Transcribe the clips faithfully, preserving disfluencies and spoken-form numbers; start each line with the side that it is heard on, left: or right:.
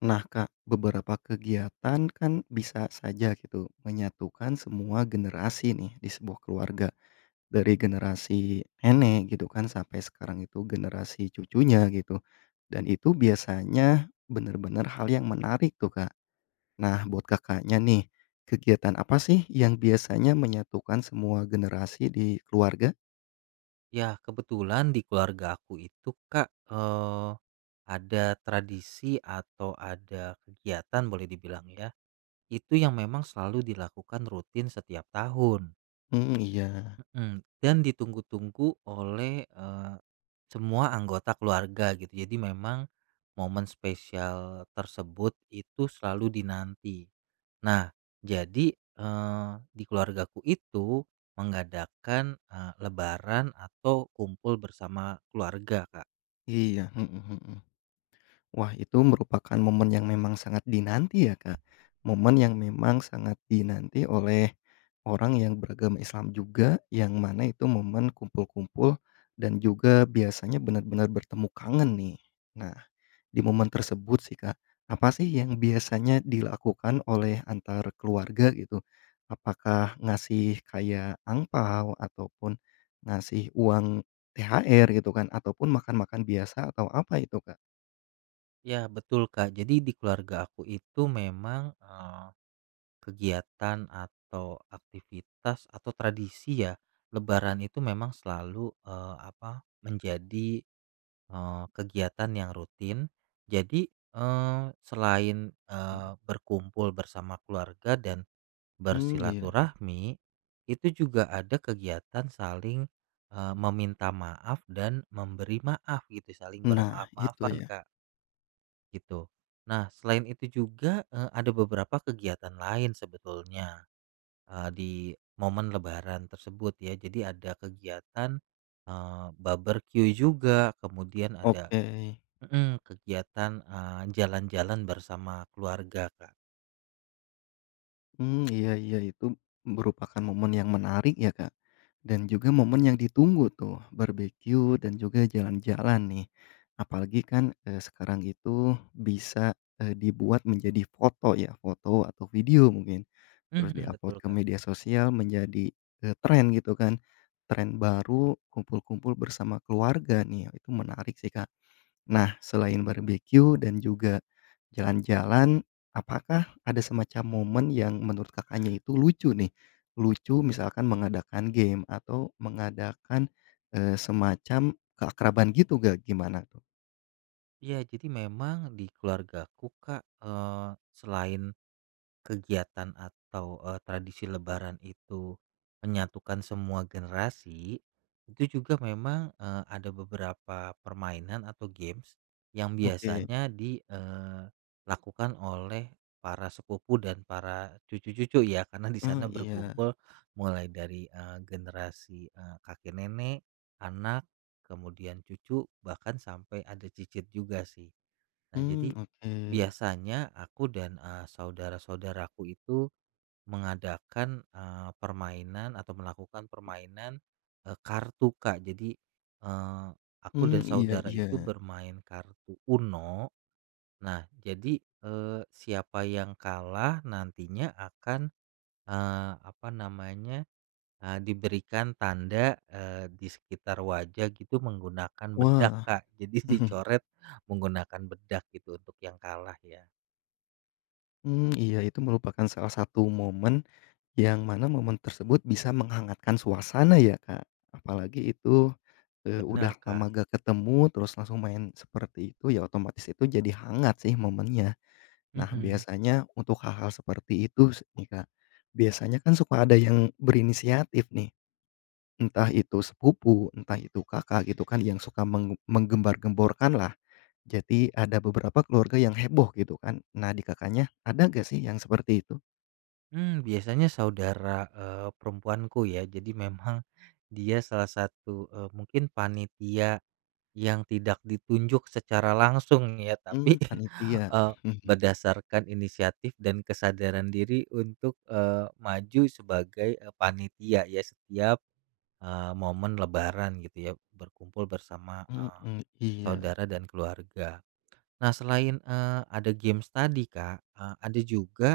left: Nah, Kak, beberapa kegiatan kan bisa saja gitu menyatukan semua generasi, nih, di sebuah keluarga, dari generasi nenek, gitu kan, sampai sekarang itu generasi cucunya, gitu, dan itu biasanya benar-benar hal yang menarik tuh, Kak. Nah, buat Kakaknya, nih, kegiatan apa sih yang biasanya menyatukan semua generasi di keluarga?
right: Ya, kebetulan di keluargaku itu, Kak, eee, ada tradisi atau ada kegiatan, boleh dibilang ya, itu yang memang selalu dilakukan rutin setiap tahun.
left: Hmm, iya.
right: Mhm, dan ditunggu-tunggu oleh, eee, semua anggota keluarga gitu, jadi memang momen spesial tersebut itu selalu dinanti. Nah, jadi, eee, di keluargaku itu mengadakan, eee, lebaran atau kumpul bersama keluarga, Kak.
left: Iya, mhm mhm. Wah, itu merupakan momen yang memang sangat dinanti ya, Kak. Momen yang memang sangat dinanti oleh orang yang beragam Islam juga, yang mana itu momen kumpul-kumpul dan juga biasanya benar-benar bertemu kangen, nih. Nah, di momen tersebut sih, Kak, apa sih yang biasanya dilakukan oleh antar keluarga gitu? Apakah ngasih kayak angpao, ataupun ngasih uang THR, gitu kan, ataupun makan-makan biasa, atau apa itu, Kak?
right: Ya, betul, Kak. Jadi di keluarga aku itu memang, eee, kegiatan atau aktivitas atau tradisi ya, Lebaran itu memang selalu, eee, apa, menjadi, eee, kegiatan yang rutin. Jadi, eee, selain, eee,
left: Mmm.
right: berkumpul bersama keluarga dan
left: Mmm, iya.
right: bersilaturahmi, itu juga ada kegiatan saling, eee, meminta maaf dan memberi maaf, gitu, saling
left: Nah, itu
right: bermaaf-maafan,
left: ya?
right: Kak. Gitu. Nah, selain itu juga, eee, ada beberapa kegiatan lain sebetulnya, eee, di momen lebaran tersebut, ya. Jadi ada kegiatan, eee, baberkyu juga, kemudian ada
left: Oke.
right: mhm, kegiatan, eee, jalan-jalan bersama keluarga, Kak.
left: Mmm, iya iya, itu merupakan momen yang menarik ya, Kak, dan juga momen yang ditunggu tuh, barbekyu dan juga jalan-jalan nih. Apalagi kan, eee, sekarang itu bisa, eee, dibuat menjadi foto ya, foto atau video, mungkin terus
right: Mhm, betul,
left: di-upload ke
right: Kak.
left: media sosial, menjadi, eee, tren gitu kan. Tren baru kumpul-kumpul bersama keluarga nih ya, itu menarik sih, Kak. Nah, selain barbekyu dan juga jalan-jalan, apakah ada semacam momen yang menurut Kakaknya itu lucu, nih? Lucu misalkan mengadakan game atau mengadakan, eee, semacam keakraban gitu, nggak, gimana tuh?
right: Iya, jadi memang di keluargaku, Kak, eee, selain kegiatan atau, eee, tradisi lebaran itu menyatukan semua generasi. Itu juga memang, eee, ada beberapa permainan atau games yang
left: Oke.
right: biasanya di eee, lakukan oleh para sepupu dan para cucu-cucu, ya. Karena di
left: Eee,
right: sana
left: iya.
right: berkumpul mulai dari, eee, generasi, eee, kakek-nenek, anak, kemudian cucu, bahkan sampe ada cicit juga, sih. Nah,
left: Mmm,
right: jadi
left: oke.
right: biasanya aku dan, eee, saudara-saudaraku itu mengadakan, eee, permainan atau melakukan permainan, eee, kartu, Kak. Jadi, eee, aku
left: Mmm,
right: dan
left: iya
right: saudara itu
left: iya.
right: bermain kartu Uno. Nah, jadi, eee, siapa yang kalah, nantinya akan, eee, apa namanya, eee, diberikan tanda, eee, di sekitar wajah gitu, menggunakan bedak,
left: Wah.
right: Kak. Jadi dicoret menggunakan bedak, gitu, untuk yang kalah, ya.
left: Mmm, iya, itu merupakan salah satu momen, yang mana momen tersebut bisa menghangatkan suasana ya, Kak. Apalagi itu, eee, udah
right: Bener, Kak.
left: lama nggak ketemu, terus langsung main seperti itu, ya otomatis itu, jadi hangat sih momennya. Nah,
right: Mhm.
left: biasanya untuk hal-hal seperti itu s nih, Kak, biasanya kan suka ada yang berinisiatif nih, entah itu sepupu, entah itu Kakak, gitu kan, yang suka menge menggembar-gemborkan lah. Jadi ada beberapa keluarga yang heboh, gitu kan. Nah, di Kakaknya ada nggak sih, yang seperti itu?
right: Mmm, biasanya saudara, eee, perempuanku, ya. Jadi memang dia salah satu, eee, mungkin panitia, yang tidak ditunjuk secara langsung ya, tapi,
left: Mmm, panitia?
right: eee, berdasarkan inisiatif dan kesadaran diri untuk, eee, maju sebagai, eee, panitia ya, setiap, eee, momen lebaran, gitu ya, berkumpul bersama, eee,
left: Mhm, iya.
right: saudara dan keluarga. Nah, selain, eee, ada games tadi, Kak, eee, ada juga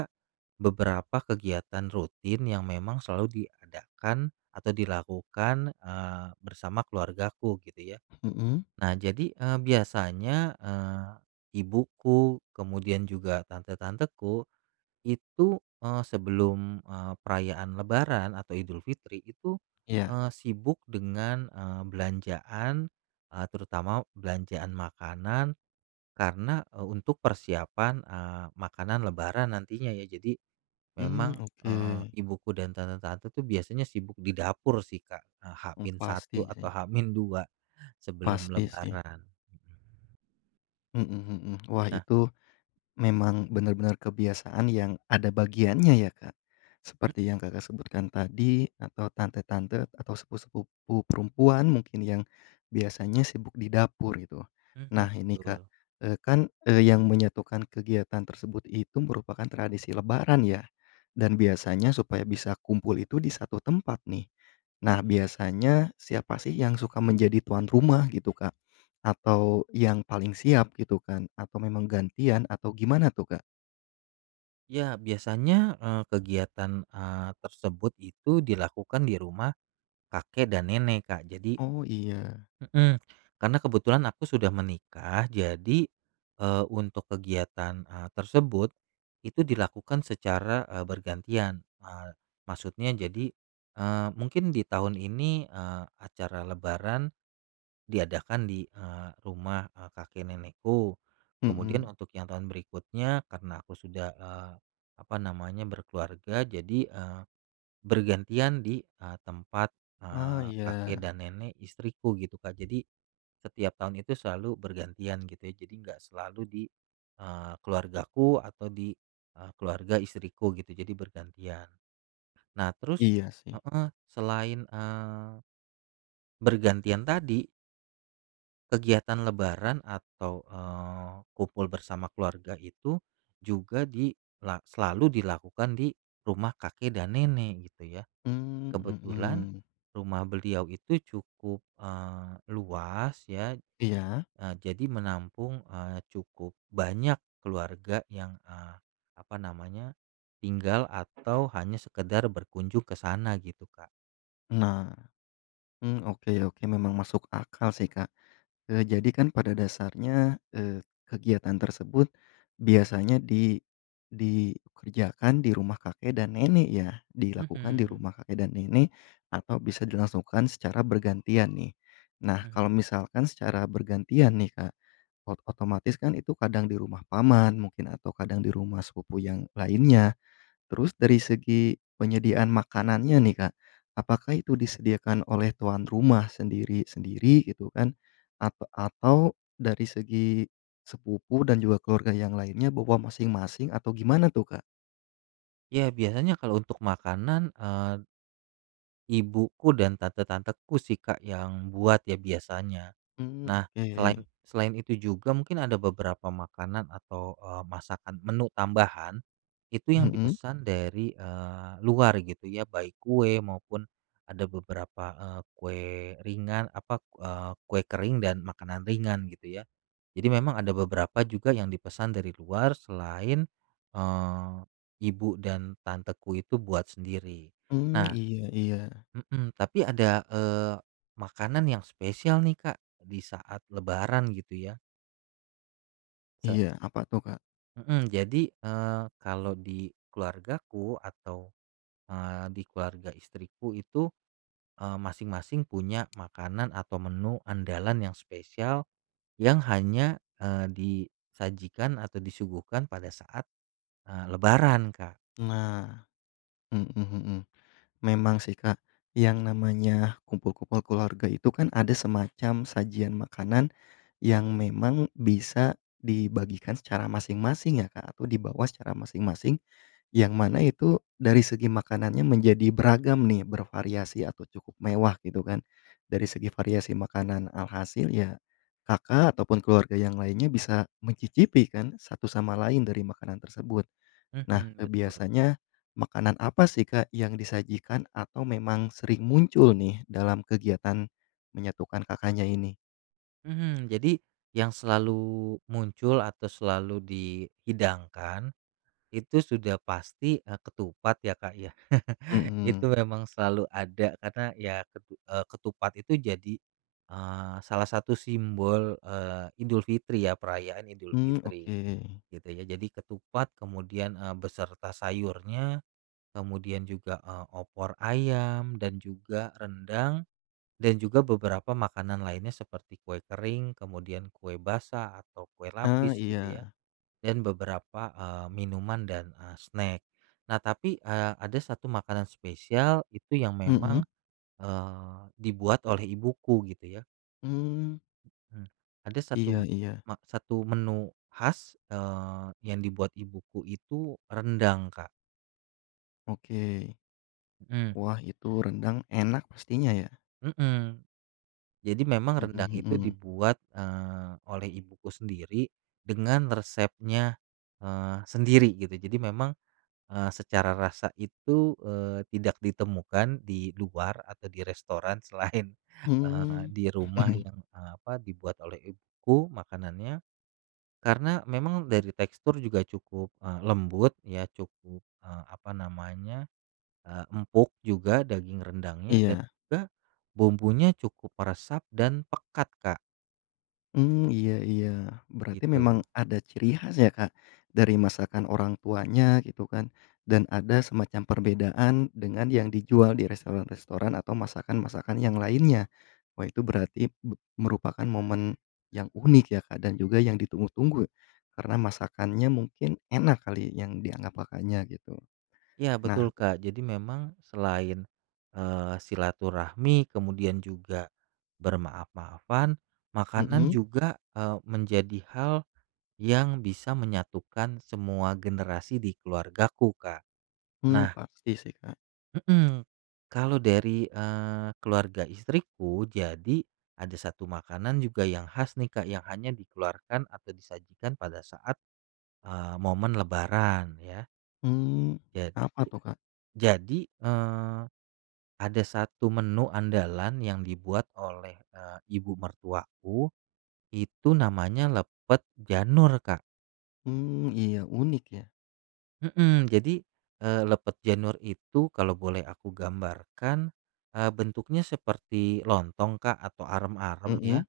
right: beberapa kegiatan rutin yang memang selalu diadakan atau dilakukan, eee, bersama keluargaku, gitu ya.
left: Mhm.
right: Nah, jadi, eee, biasanya, eee, ibuku, kemudian juga tante-tanteku, itu, eee, sebelum, eee, perayaan lebaran atau Idulfitri itu,
left: Iya.
right: eee, sibuk dengan, eee, belanjaan, eee, terutama belanjaan makanan, karena, eee, untuk persiapan, eee, makanan lebaran, nantinya ya. Jadi
left: Mmm,
right: memang, eee,
left: oke.
right: ibuku dan tante-tante tuh, biasanya sibuk di dapur, sih, Kak, eee, h
left: Mmm,
right: min satu
left: pasti sih.
right: atau h min dua sebelum
left: Pasti sih.
right: Lebaran. Mhm.
left: Mhm mhm. Wah,
right: Nah
left: itu memang benar-benar kebiasaan yang ada bagiannya ya, Kak.
right: Mmm.
left: Seperti yang Kakak sebutkan tadi, atau tante-tante, atau sepupu-sepupu perempuan mungkin yang biasanya sibuk di dapur, gitu.
right: Mhm,
left: Nah, ini, Kak,
right: betul.
left: eee, kan, eee, yang menyatukan kegiatan tersebut itu merupakan tradisi lebaran, ya. Dan biasanya supaya bisa kumpul itu di satu tempat nih. Nah, biasanya siapa sih, yang suka menjadi tuan rumah gitu, Kak, atau yang paling siap, gitu kan, atau memang gantian, atau gimana tuh, Kak?
right: Iya, biasanya, eee, kegiatan, eee, tersebut itu dilakukan di rumah kakek dan nenek, Kak, jadi
left: Oh, iya.
right: Mhm, karena kebetulan aku sudah menikah. Jadi, eee, untuk kegiatan, eee, tersebut itu dilakukan secara, eee, bergantian. Eee, maksudnya jadi, eee, mungkin ditahun ini, eee, acara lebaran diadakan di, eee, rumah, eee, kakek nenekku. Kemudian
left: Mhm.
right: untuk yang tahun berikutnya, karena aku sudah, eee, apa namanya, berkeluarga, jadi, eee, bergantian di, eee, tempat,
left: Ah,
right: eee, kakek
left: iya.
right: dan nenek istriku, gitu Kak. Jadi setiap tahun itu selalu bergantian, gitu ya. Jadi nggak selalu di eee, keluargaku atau di eee, keluarga istriku gitu, jadi bergantian. Nah, terus
left: Iya, sih.
right: heeh, selain, eee, bergantian tadi kegiatan lebaran atau, eee, kumpul bersama keluarga itu juga dilak selalu dilakukan, di rumah kakek dan nenek, gitu ya.
left: Mmm,
right: Kebetulan
left: mhm.
right: rumah beliau itu cukup, eee, luas, ya.
left: Iya?
right: Eee, jadi menampung, eee, cukup banyak keluarga yang, eee, apa namanya, tinggal atau hanya sekadar berkunjung, ke sana, gitu, Kak.
left: Nah, hmm, oke oke, memang masuk akal sih, Kak. Eee, jadi kan pada dasarnya, eee, kegiatan tersebut biasanya di dikerjakan di rumah kakek dan nenek, ya. Dilakukan di
right: Mhm.
left: rumah kakek dan nenek, atau bisa dilangsungkan secara bergantian, nih. Nah,
right: Mhm.
left: kalau misalkan secara bergantian nih, Kak, ot otomatis kan itu kadang di rumah paman, mungkin, atau kadang di rumah sepupu yang lainnya. Terus dari segi penyediaan makanannya nih, Kak, apakah itu disediakan oleh tuan rumah sendiri-sendiri, gitu kan, at atau dari segi sepupu dan juga keluarga yang lainnya bawa masing-masing atau gimana tuh, Kak?
right: Ya, biasanya kalau untuk makanan, eee ibuku dan tante-tanteku sih, Kak, yang buat ya, biasanya.
left: Mmm,
right: Nah, selain
left: oke.
right: selain itu juga mungkin ada beberapa makanan, atau, eee, masakan menu tambahan, itu yang
left: Mhm.
right: dipesan dari, eee, luar gitu ya, baik kue maupun ada beberapa, eee, kue ringan apa, eee, kue kering dan makanan ringan, gitu ya. Jadi memang ada beberapa juga yang dipesan dari luar selain, eee, ibu dan tanteku itu buat sendiri.
left: Mmm,
right: Nah
left: iya iya.
right: mhm, tapi, ada, eee, makanan yang spesial nih, Kak, di saat lebaran, gitu ya. Sa
left: Iya, apa tuh, Kak?
right: Mhm, jadi, eee, kalau di keluargaku atau, eee, di keluarga istriku itu, eee, masing-masing punya makanan atau menu andalan yang spesial, yang hanya, eee, disajikan atau disuguhkan pada saat, eee, lebaran, Kak.
left: Nah, mhm mhm. Memang sih, Kak, yang namanya kumpul-kumpul keluarga itu kan ada semacam sajian makanan yang memang bisa dibagikan secara masing-masing, ya, Kak, atau dibawa secara masing-masing. Yang mana itu dari segi makanannya, menjadi beragam nih, bervariasi, atau cukup mewah gitu kan, dari segi variasi makanan. Alhasil, ya, Kakak ataupun keluarga yang lainnya bisa mencicipi kan, satu sama lain dari makanan tersebut. Nah,
right: Mhm,
left: eee,
right: betul.
left: biasanya makanan apa sih, Kak, yang disajikan atau memang sering muncul nih, dalam kegiatan menyatukan Kakaknya ini?
right: Mhm. Jadi yang selalu muncul atau selalu dihidangkan, itu sudah pasti, eee, ketupat ya, Kak, ya.
left: Mhm.
right: Itu emang selalu ada, karena ya, ketu eee, ketupat itu jadi, eee, salah satu simbol, eee, Idulfitri ya, perayaan
left: Mhm,
right: Idulfitri,
left: oke.
right: gitu ya. Jadi ketupat kemudian, eee, beserta sayurnya, kemudian juga, eee, opor ayam dan juga rendang dan juga beberapa makanan lainnya, seperti kue kering, kemudian kue basah atau kue
left: Ah,
right: lapis gitu ya,
left: iya.
right: dan beberapa, eee, minuman dan, eee, snack. Nah, tapi, eee, ada satu makanan spesial itu yang memang,
left: Mhm.
right: eee, dibuat oleh ibuku, gitu ya.
left: Mmm.
right: Mhm. Ada satu m
left: Iya iya.
right: mak satu menu khas, eee, yang dibuat ibuku itu rendang, Kak.
left: Oke.
right: Mhm.
left: Wah, itu rendang enak mestinya, ya?
right: Mhm. Jadi memang
left: Mhm
right: rendang itu
left: mhm.
right: dibuat, eee, oleh ibuku sendiri, dengan resepnya, eee, sendiri, gitu. Jadi memang, eee, secara rasa itu, eee, tidak ditemukan di luar atau di restoran selain, eee,
left: Hmm.
right: di rumah yang, eee, apa, yang dibuat oleh ibuku makanannya. Karena memang dari tekstur juga cukup, eee, lembut ya, cukup, eee, apa namanya, eee, empuk juga daging rendangnya dan
left: Iya.
right: juga bumbunya cukup meresap dan pekat, Kak.
left: Mmm, iya iya. Berarti memang
right: Gitu.
left: ada ciri khas ya, Kak, dari masakan orang tuanya, gitu kan, dan ada semacam perbedaan dengan yang dijual di restoran-restoran atau masakan-masakan yang lainnya. Wah, itu berarti be merupakan momen yang unik, ya, Kak, dan juga yang ditunggu-tunggu, karena masakannya mungkin enak kali, yang dianggap Kakaknya, gitu.
right: Iya,
left: Nah
right: betul Kak. Jadi memang selain, eee, silaturahmi, kemudian juga bermaaf-maafan, makanan
left: Mhm.
right: juga, eee, menjadi hal yang bisa menyatukan semua generasi di keluargaku, Kak.
left: Mmm,
right: Nah
left: pasti sih, Kak.
right: Mhm. Kalau dari, eee, keluarga istriku, jadi ada satu makanan juga yang khas nih, Kak, yang hanya dikeluarkan atau disajikan pada saat, eee, momen lebaran ya.
left: Hmm,
right: Jad
left: apa tuh, Kak?
right: jadi, eee, ada satu menu andalan yang dibuat oleh, eee, ibu mertuaku, itu namanya lepet janur, Kak.
left: Hmm, iya, unik ya.
right: Mhm, jadi, eee, lepet janur itu, kalau boleh aku gambarkan, eee, bentuknya seperti lontong, Kak, atau arem-arem ya,
left: Mhm.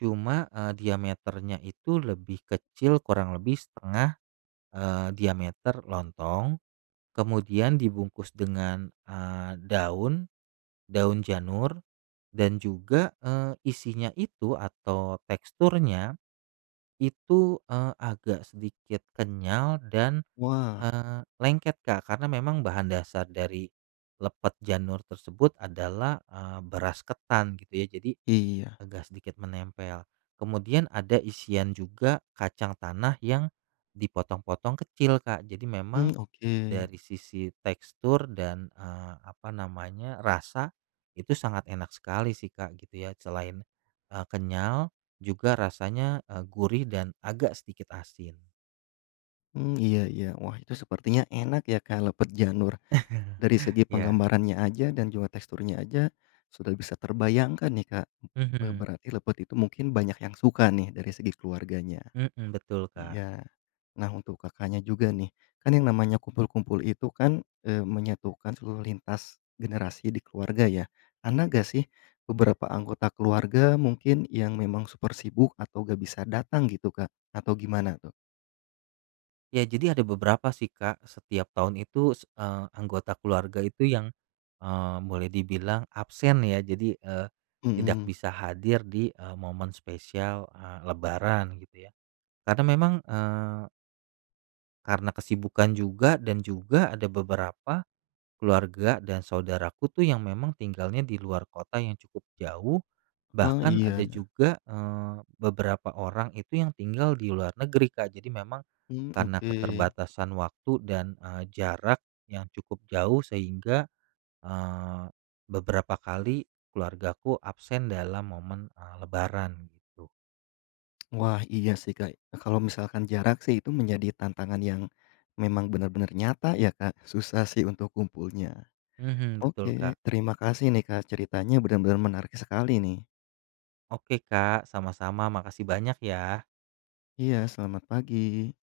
right: cuma, eee, diameternya itu lebih kecil, kurang lebih setengah, eee, diameter lontong. Kemudian dibungkus dengan, eee, daun daun janur, dan juga, eee, isinya itu atau teksturnya, itu, eee, agak sedikit kenyal dan,
left: Wah.
right: eee, lengket, Kak. Karena memang bahan dasar dari lepet janur tersebut adalah, eee, beras ketan, gitu ya, jadi
left: Iya.
right: agak sedikit menempel. Kemudian ada isian juga kacang tanah yang dipotong-potong kecil, Kak. Jadi memang
left: Mmm, oke.
right: dari sisi tekstur dan, eee, apa namanya, rasa, itu sangat enak sekali sih, Kak, gitu ya. Selain, eee, kenyal, juga rasanya, eee, gurih, dan agak sedikit asin.
left: Mmm, iya iya. Wah, itu sepertinya enak ya, Kak, lepet janur. Dari segi
right: Ya.
left: penggambarannya aja dan juga teksturnya aja sudah bisa terbayangkan nih, Kak. be
right: Mhm.
left: berarti lepet itu mungkin banyak yang suka nih, dari segi keluarganya.
right: Mmm, betul, Kak.
left: Iya. Nah, untuk Kakaknya juga nih, kan yang namanya kumpul-kumpul itu kan, eee, menyatukan seluruh lintas generasi di keluarga, ya. ada nggak sih, beberapa anggota keluarga mungkin yang memang super sibuk atau nggak bisa datang gitu, Kak, atau gimana tuh?
right: Ya, jadi ada beberapa sih, Kak. Setiap tahun itu, se eee, anggota keluarga itu yang, eee, boleh dibilang absen ya. Jadi, eee, tidak
left: Mhm.
right: bisa hadir di, eee, momen spesial, eee, lebaran gitu ya. Karena memang, eee karena kesibukan juga dan juga ada beberapa keluarga dan saudaraku tuh yang memang tinggalnya di luar kota yang cukup jauh,
left: Oh,
right: bahkan ada
left: iya nah.
right: juga, eee, beberapa orang itu yang tinggal di luar negeri, Kak. Jadi memang
left: Mmm,
right: karena
left: oke.
right: keterbatasan waktu dan, eee, jarak yang cukup jauh, sehingga, eee, beberapa kali keluargaku absen dalam momen, eee, lebaran, gitu.
left: Wah, iya sih, Kak, eee, kalau misalkan jarak sih, itu menjadi tantangan yang memang benar-benar nyata ya, Kak, susah sih untuk kumpulnya.
right: Mhm, betul,
left: Oke,
right: Kak.
left: terima kasih nih, Kak, ceritanya benar-benar menarik sekali nih.
right: Oke, Kak. Sama-sama, makasih banyak, ya.
left: Iya, selamat pagi.